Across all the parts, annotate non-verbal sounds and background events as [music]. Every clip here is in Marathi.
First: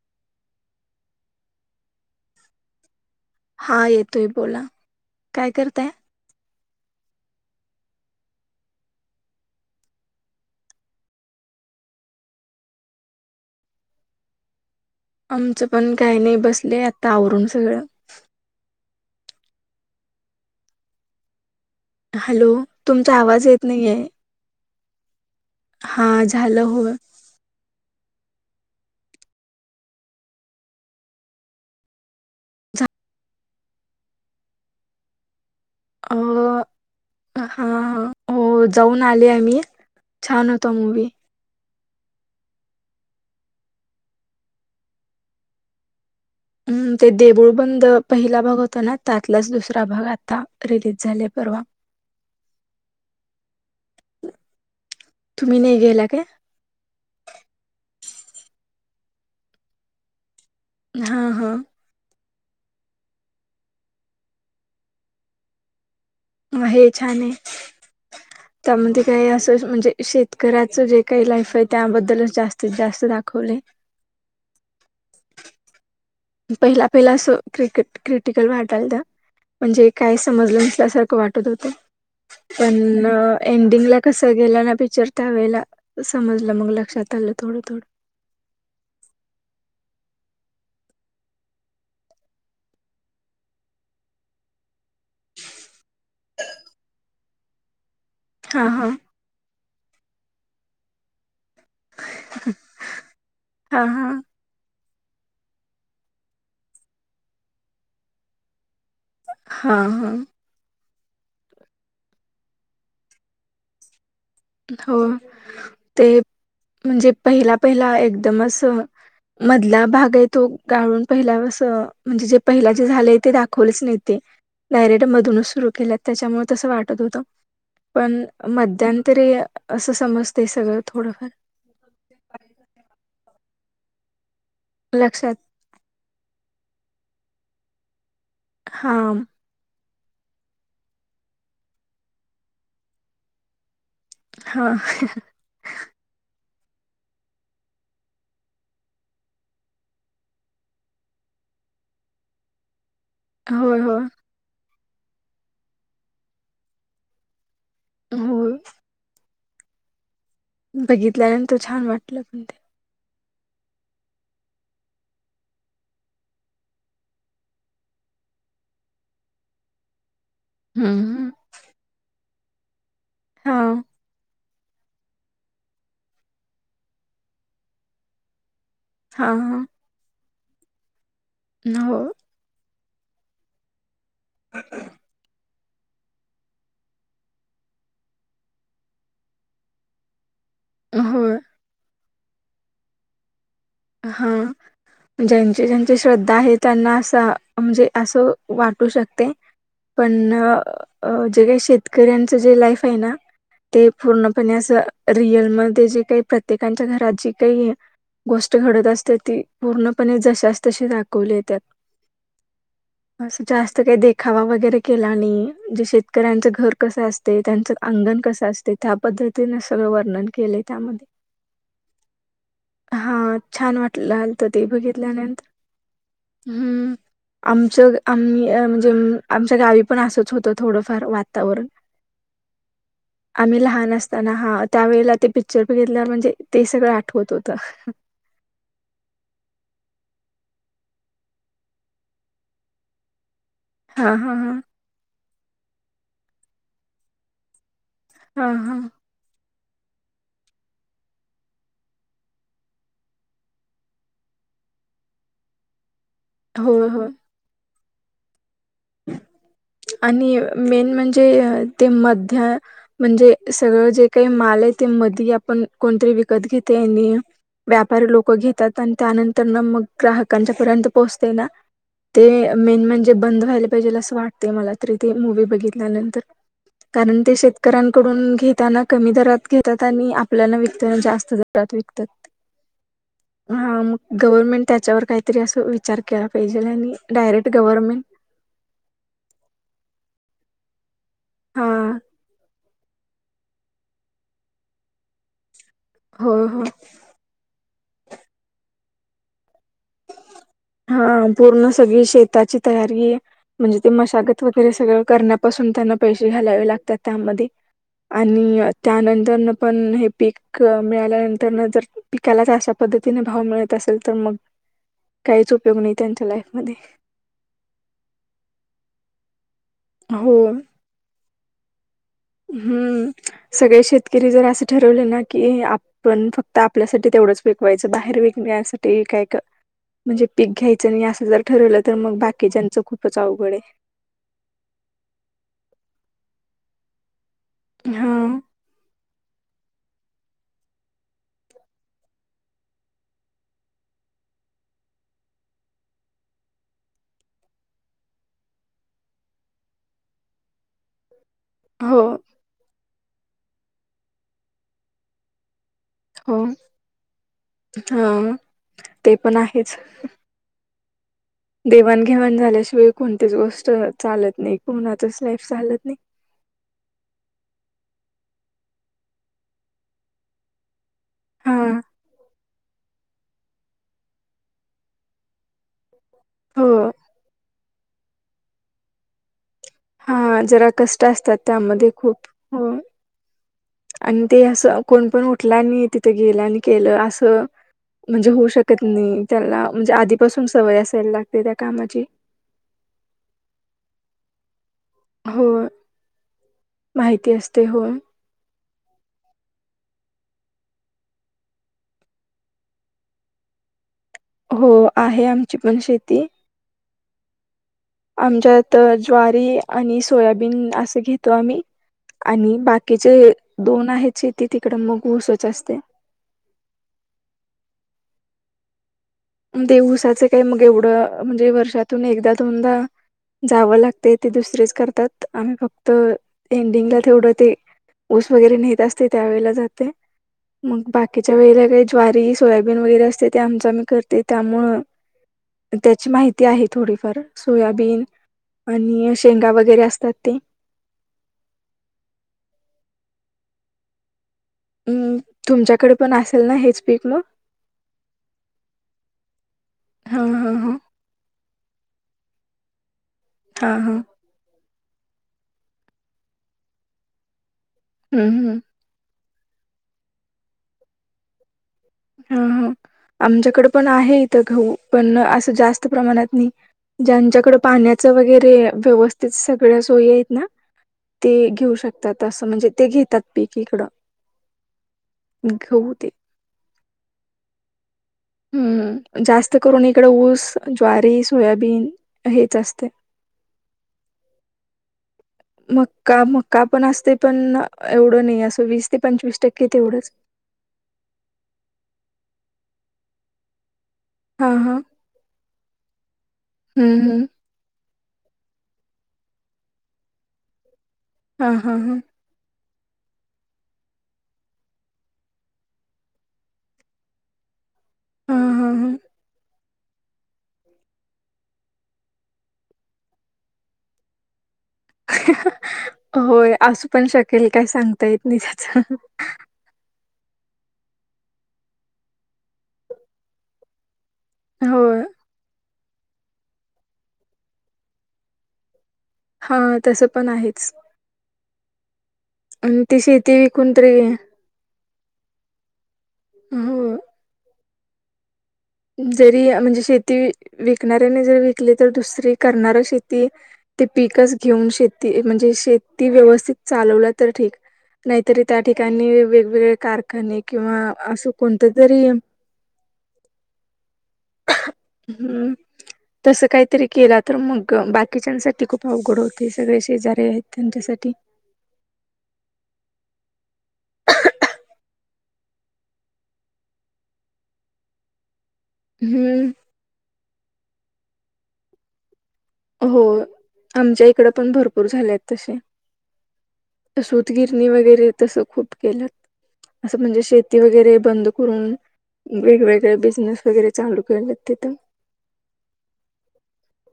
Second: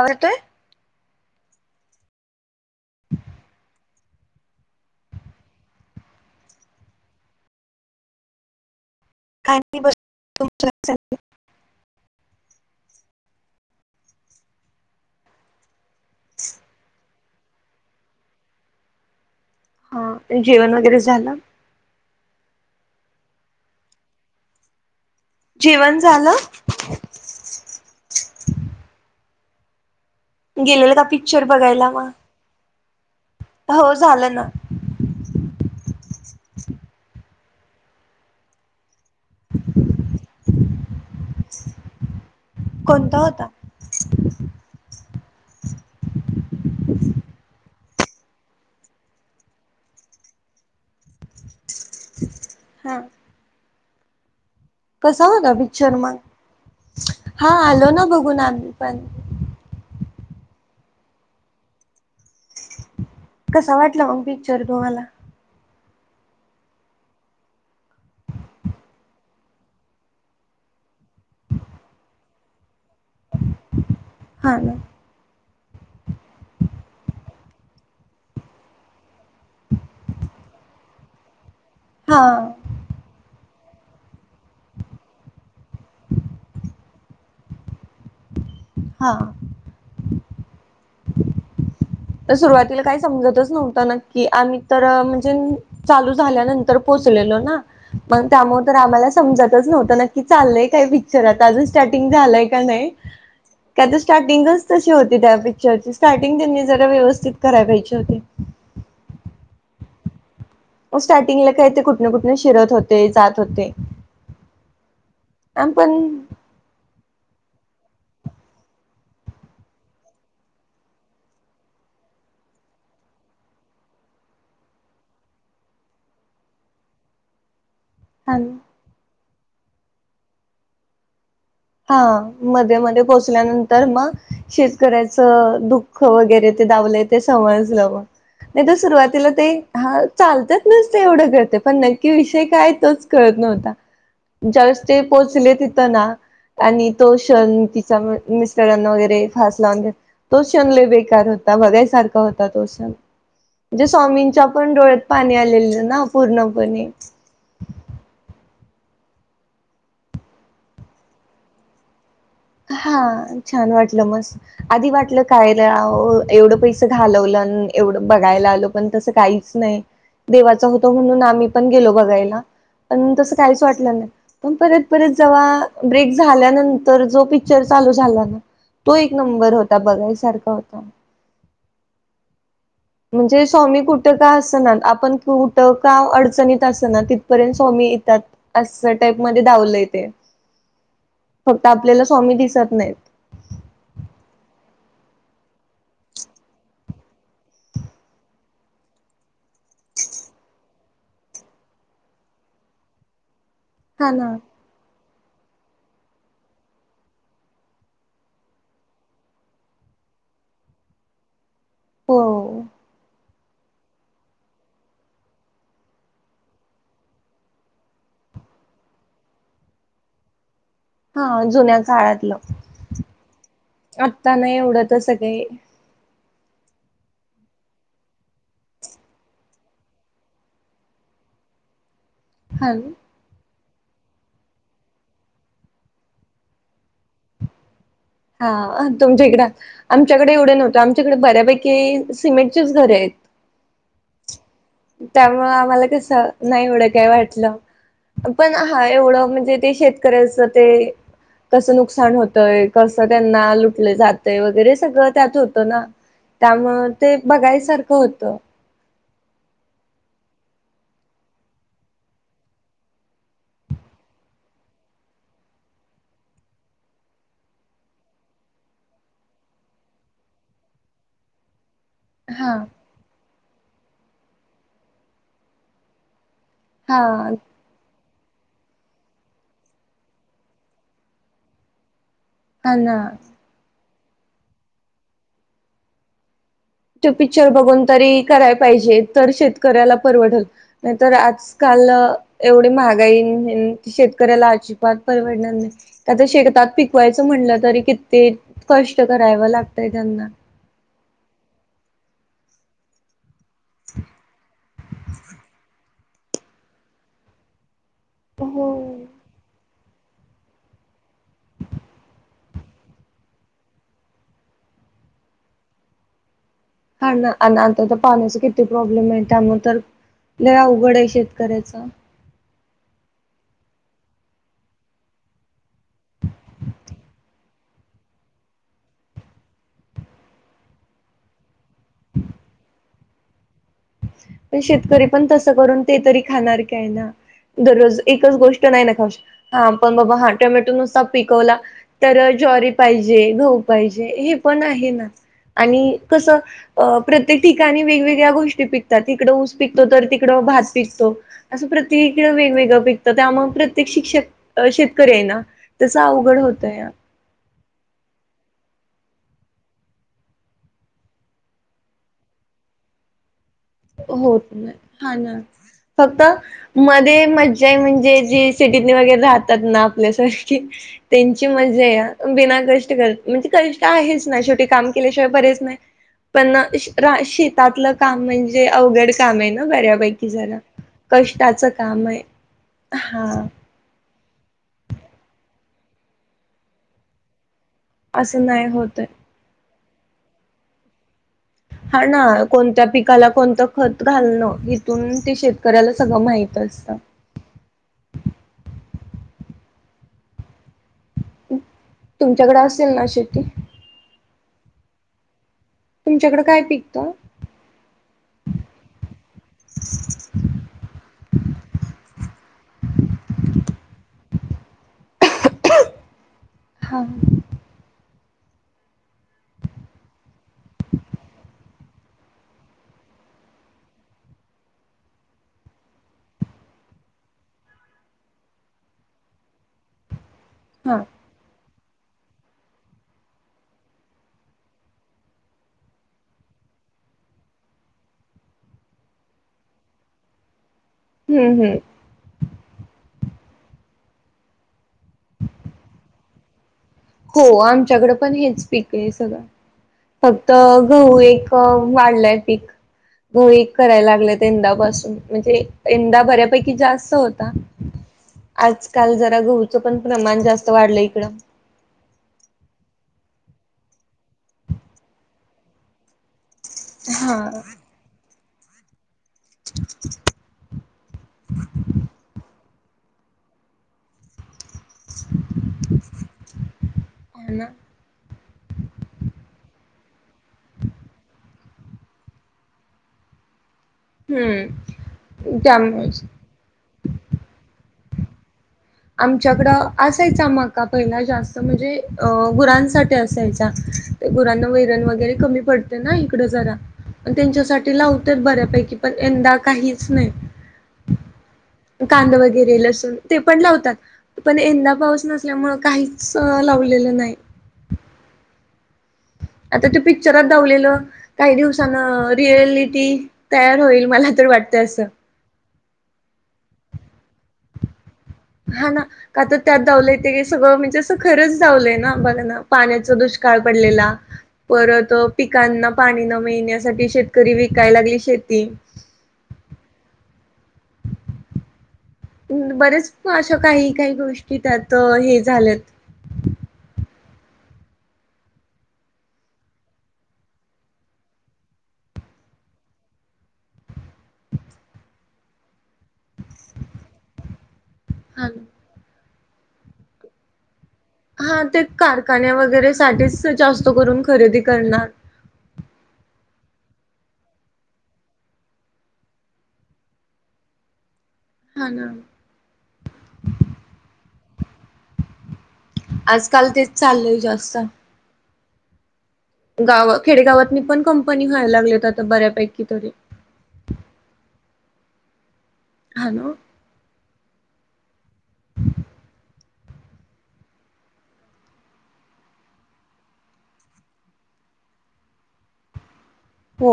आवाज येतोय? [inaudible] हा येतोय बोला. काय करताय? काय नै बस [inaudible] आमचं पण काय नै. बसले आता आवरून सगळं. हं. जेवण वगैरे झालं? हॅलो. तुमचा आवाज येत नाहीये. जेवण हा झालं? हो गेलेलं का पिक्चर बगायला म? हो झालं ना. अ हा हा हो जाऊन आले आम्ही. छान होता मूवी. कोणता होता? हम्म ते देऊळबंद पहिला भाग होता ना, त्यातलाच दुसरा भाग आता रिलीज झाला परवा हां [inaudible] कसा होता तुम्ही नाही पिक्चर गेला म? काय हा आलो ना बघून आम्ही पण. हां हां. कसं वाटला मग पिक्चर तुम्हाला? हे छानहे. [inaudible] त्यामध्ये काही असं म्हणजे शेतकऱ्याचं जे काही लाईफ आहे त्याबद्दलच जास्तीत जास्त दाखवलय. हा न पहिला पहिला असं क्रिकट क्रिटिकल वाटायलं म्हणजे काय समजलं नसल्यासारखं वाटत होतं. हा पण एंडिंग ला कस गेलं ना पिक्चर वेला समजलं मग लक्षात आलं थोडं थोडं हा [unintelligible] तर सुरुवातीला काही समजतच नव्हतं नक्की, आम्ही तर म्हणजे चालू झाल्यानंतर पोचलेलो ना. मग त्यामुळे हा तर हा आम्हाला समजतच नव्हतं नक्की चाललंय काय पिक्चरात अजून स्टार्टींग झालंय का नै, हा त्याचं हा स्टार्टिंगच तशी होती त्या पिक्चरची स्टार्टिंग त्यांनी जरा व्यवस्थित कराय पायजे होते. हां हां. मग स्टार्टिंगला काय ते कुठनं कुठनं शिरत होते, जात होते. हो पण ते म्हणजे पहिला पहिला एकदमच मधला भाग आहे तो गाळून पहिला म्हणजे जे पहिला जे झालंय ते दाखवलेच नाही ते डायरेट मधूनच सुरू केल्यात त्याच्यामुळे तसं वाटत होतं पण मध्यांतरी असं समजते सगळं थोडंफार हा मध्ये मध्ये पोहोचल्यानंतर मग लक्षात शेतकऱ्याचं दुख ख वगैरे ते दावलंय ते समजलं नाही तर हा सुरुवातीला ते हा चालतच नस ते एवढं करते पण नक्की विषय काय तोच कळत नव्हता हा जवेस् ते पोहोचले तिथं ना आणि तो श तिचा मिस्टरना वगैरे फास लावून तो कण ल बेकार होता बघायसारखा होता तो कण होय म्हणजे होय स्वामींच्या पण डोळ्यात पाणी आलेलं ना पूर्णपणे हो बघितल्यानंतर छान वाटलं पण ते हा छान वाटलं मस् आधी वाटलं कायला एवढं पैस घालवलं एवढं बघायला आल पण तस काही तस नाय देवाचा होत म्हणून हम्म. आम्ही पण गेलो बघायला पण तस हा काहीच वाटलं नाय. पण परत परत जव्हा ब्रेक झाल्यानंतर जो पिक्चर चालू झाला ना तो एक हा नंबर हा होता. बघायसारखा होता. हो. म्हणजे स्वामी कुठं का असना आपण कुठं का अडचणीत असना तिथपर्यंत स्वामी येतात. अस टाईप मध्ये दावलंय ते होय. फक्त आपल्याला स्वामी दिसत नाहीत. हा ज्यांचे ज्यांची श्रद्धा आहे त्यांना असं म्हणजे असं वाटू शकतय पण जे काय शेतकऱ्यांच जे लाईफ हाय ना ते हा ना पूर्णपणे असं रिअलमध्ये जे काही प्रत्येकांच्या घरात जी काई घडत असते ती पूर्णपणे जशाच तशी दाखवलीये त्यात हो. असं जास्त काय देखावा वगैरे केला नई म्हजे शेतकऱ्यांचं घर कसं अस ते त्यांचं अंगण कस असतय त्या पद्धतीने सगळं वर्णन केलय. त्यामध्ये हा जुन्या काळातलं हा छान वाटल आत्ता आलत नाही ते एवढं तर सगळे बघितल्यानंतर हम्म आमचं आम्ही म्हणजे आमच्या गावी पण असंच होतं थोडंफार वातावरण हॅल आम्ही लहान असताना हा त्यावेेळेला ते पिक्चर बघीतल्यावर म्हणजे ते सगळं आठवत होतं. हा तुमच्या इकड आमच्याकडे एवढं नव्हतं आमच्याकडे बऱ्यापैकी सिमेंटचीच घर आहेत. हा हा हा त्यामुळ आम्हाला कस नाय एवढं काय वाटलं पण हा एवढं म्हणजे ते शेतकऱ्याचं ते कसं नुकसान होतंय कसं त्यांना लुटलं जातय वगैरे सगळं त्यात होतं ना त्यामुळ होय होय. ते बघायसारखं होत. [inaudible] आणि मेन म्हणजे अ ते मध्य म्हणजे सगळं जे काय माल ये ते मध आपण कोणतरी विकत घेतय आणि व्यापारी लोक घेतात आणि त्यानंतर ना मग ग्राहकांच्या पर्यंत पोहोचतय ना ते हा मेन म्हणजे बंद व्हायला पाहिजेल असं वाटतय मला तरी ते मूवी बघितल्यानंतर हा कारण ते शेत शेतकऱ्यांकडून घेताना कमी दरात घेतात आणि आपल्याला विकताना जास्त दरात विकतात. हा ना ह मग गव्हर्नमेंट त्याच्यावर कायतरी असं विचार केला पाहिजे आणि डायरेक्ट गव्हर्नमेंट कराय पाहिजे तर शेतकऱ्याला परवडलं नाय तर हा आजकाल एवढी महागाई हिणं शेतकऱ्याला अजिबात परवडणार नाही का तर हो हो शेतात पिक कवायचं म्हटलं तरी किती कष्ट कराव लागतंय त्यांना हा पूर्ण सगळी शेताची तयारी म्हणजे ते मशागत वगैरे सगळं करण्यापासून त्यांना पैसे घालावे लागतात त्यामध्ये आणि हो. त्यानंतर न पण हे पीक मिळाल्यानंतरन जर पिकालाच अशा पद्धतीने भाव मिळत असल तर मग काहीच उपयोग नाही त्यांच्या लाईफमध्ये हा ना आन आता तर पाण्याचे किती प्रॉब्लेम ये त्यामुळं तर हो लई अवघड हाय शेतकऱ्याच हम्म सगळे शेतकरी जर असं ठरवले ना की आप पण फक्त आपल्यासाठी तेवढंच विकवायचं बाहेर विकण्यासाठी काय का म्हणजे पीक घ्यायचं नाही असं जर ठरवलं तर मग बाकीच्याचं खूपच अवघड आहे. पण शेतकरी पण तसं करून ते तरी खाणार काय ना आहे दररोज एकच हा गोष्ट तसं नाही ना खाऊ शकत हा पण बाबा हा टोमॅटो नुससा पिकवला तर ज्वारी पाहिजे गहू पाहिजे हे पण आहे ना आणि कसं अ प्रत्येक ठिकाणी वेगवेगळ्या गोष्टी पिक तिकडं ऊस पिकतो तर तिकडं भात पिकतो असं हो प्रत्येकाकडे वेगवेगळं पिक तर त्यामुळे प्रत्येक शिक्षक शेतकरी आहे ना त्याचं अवघड हो होतंया. हा ते पण आहेच. देवाणघेवाण झाल्याशिवाय कोणतीच गोष्ट हो चालत नाही ना हा कोणाचच ना लाईफ चालत नाही फक्त मध्ये मज्जा आहे म्हणजे जे सिटीतले वगैरे राहतात ना आपल्यासारखे त्यांची हा मजा आहे बिना कष्ट कर म्हणजे कष्ट आहेच ना शेवटी काम केल्याशिवाय बरेचं पण ना हो शेतातल काम म्हणजे अवघड काम आहे ना बऱ्यापैकी हा जरा कष्ट असतात कष्टाच त्यामध्ये काम आहे खूप हो हा आणि ते असं कोण पण उठलं आणि तिथं गेलं आणि केलं असं म्हणजे असं होऊ शकत होतय नाही त्याला म्हणजे आधीपासून सवय असायला लागते त्या कामात हा ना कोणत्या पिकाला कोणतं खत घालणं‌. ते हो शेतकऱ्याला सगळं माहित असतं. तेह तुमच्याकडे असेल ना शेती हो आहे आम तुमच्याकडं काय पिकतं आमच्या इथं ज्वारी आणि सोयाबीन असं घेतो आम्ही आणि बाकीचे दोन आहेत शेती तिकडं मग ऊसच असते. हा दिवसाचं काही मग एवढं म्हणजे वर्षातून एकदा दोनदा जावं लागते ते दुसरेच करतात आम्ही फक्त एंडिंगला तेवढं ते ऊस वगैरे नेत असते त्यावेेळेला जाते. मग हा बाकीच्या वेळेला काही ज्वारी सोयाबीन वगैरे असते ते आमच आम्ही कर. ते त्यामुळ त्याची माहिती आहे थोडीफार सोयाबीन. आणि शेंगा वगैरे असतात ते. हम्म हम् हम् तुमच्याकडे पण असेल ना हेचं हो आमच्याकडें पण हेच पीक ये सगळं हा फक्त हा हा गहू एक वाढलाय पीक गहू हा एक हा करायला लागले. यंदापासून म्हणजे यंदा बऱ्यापैकी जास्त होता. हम् हम.. आज काल जरा गहूचं पण प्रमाण जास्त वाढलं इकडं ह आमच्याकडे पण आहे इथं घऊ पण असं जास्त प्रमाणात नाही. ज्यांच्याकड हा. पाण्याच वगैरे व्यवस्थित. सगळ्या सोयी आहेत ना ते घेऊ शकतात असं म्हणजे ते घेतात. पीकडं घऊ ते. ह ना. हम्म. जास्त करून इकडे ऊस, ज्वारी, सोयाबीन हेच असते. [inaudible] [inaudible] हम्म त्यामुळेच. मक्का, मक्का पण असतय, पण एवढं नाही असं वीस- ते पंचवीस टक्के आमच्याकडं तेवढंच असायचं- माक पहिला जास्त म्हणजे अ.. गुरांसाठी असायचा. ते हा गुरांना हा वैरण वगैरे कमी पडते ना इकडं जरा हम्म हम्म आणि त्यांच्यासाठी लावत- तर बऱ्यापैकी पण यंदा काहीच नाही. हा, हा, हा.. कांदा वगैरे लसून ते. पण लावतात, पण यंदा पाऊस नसल्यामुळे काहीच लावलेलं नाही. हम, हा, हां.. आता ते पिक्चरात दावलेलं- काही दिवसान रिअलिटी तयार होईल, मला तर वाटत असं. होय, असू पण शकेल काय सांगु- त येत नाही. हा त्याच ना का आता- त्यात दावलंय ते, सगळं म्हणजे असं खरंच दावलंय ना, बघ ना पाण्याचा दुष्काळ पडलेला- होय परत पिकांना पाणी न मिळण्यासाठी शेतकरी विकायला लागली शेती. हा तसं पण आहेच. आणि ती बरेच शेती अशा विकून तरी काही, काही गोष्टी त्यात हे झाल्यात. हो. [unintelligible] जरी म्हणजे शेती विकणाऱ्याने जर विकली, तर दुसरी करणार शेती- ते पीकच घेऊन शेती म्हणजे शेती व्यवस्थ- त चालवला तर ठिक, नाहीतरी त्या ठिकाणी वेगवेगळे कार- खाणे किंवा असं कोणतं तरी- ण्या वगैरे साठीच जास्त करून खरेदी करणार. हम्म, तसं काहीतरी केला तर, मग बाकीच्यासाठी खूप अवघड होते सगळे शेजारे आहेत त्यांच्यासाठी. हा ना. आजकाल तेच चाललंय जास्त. हम्म. गाव खेडेगावातनी पण कंपनी व्हायला लागलेत आता बऱ्यापैकी. तरी होय, आमच्याइकड पण भरपूर झालेत तसे. हॅलो! [unintelligible] सूतगिरणी वगैरे तसं खूप केलंत. असं म्हणजे शेती वगैरे बंद करून- वेगवेगळे बिझनेस वगैरे चालू केला तिथं. हो.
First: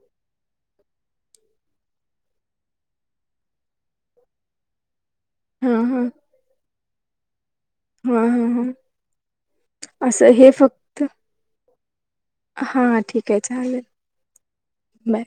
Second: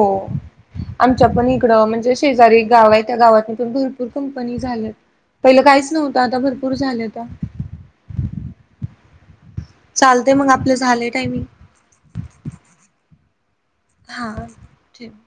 आमच्या पण इकडं म्हणजे शेजारी गाव आहे, त्या गावात पण भरपूर कंपनी झाल्यात. पहिलं काहीच नव्हतं, आता भरपूर झाल्यात. हं, हं, हं, ह असं चालते हे मग आपलं फक्त- झाले टायमिंग हां ठीक आहे चालेल, हा ठेव बाय.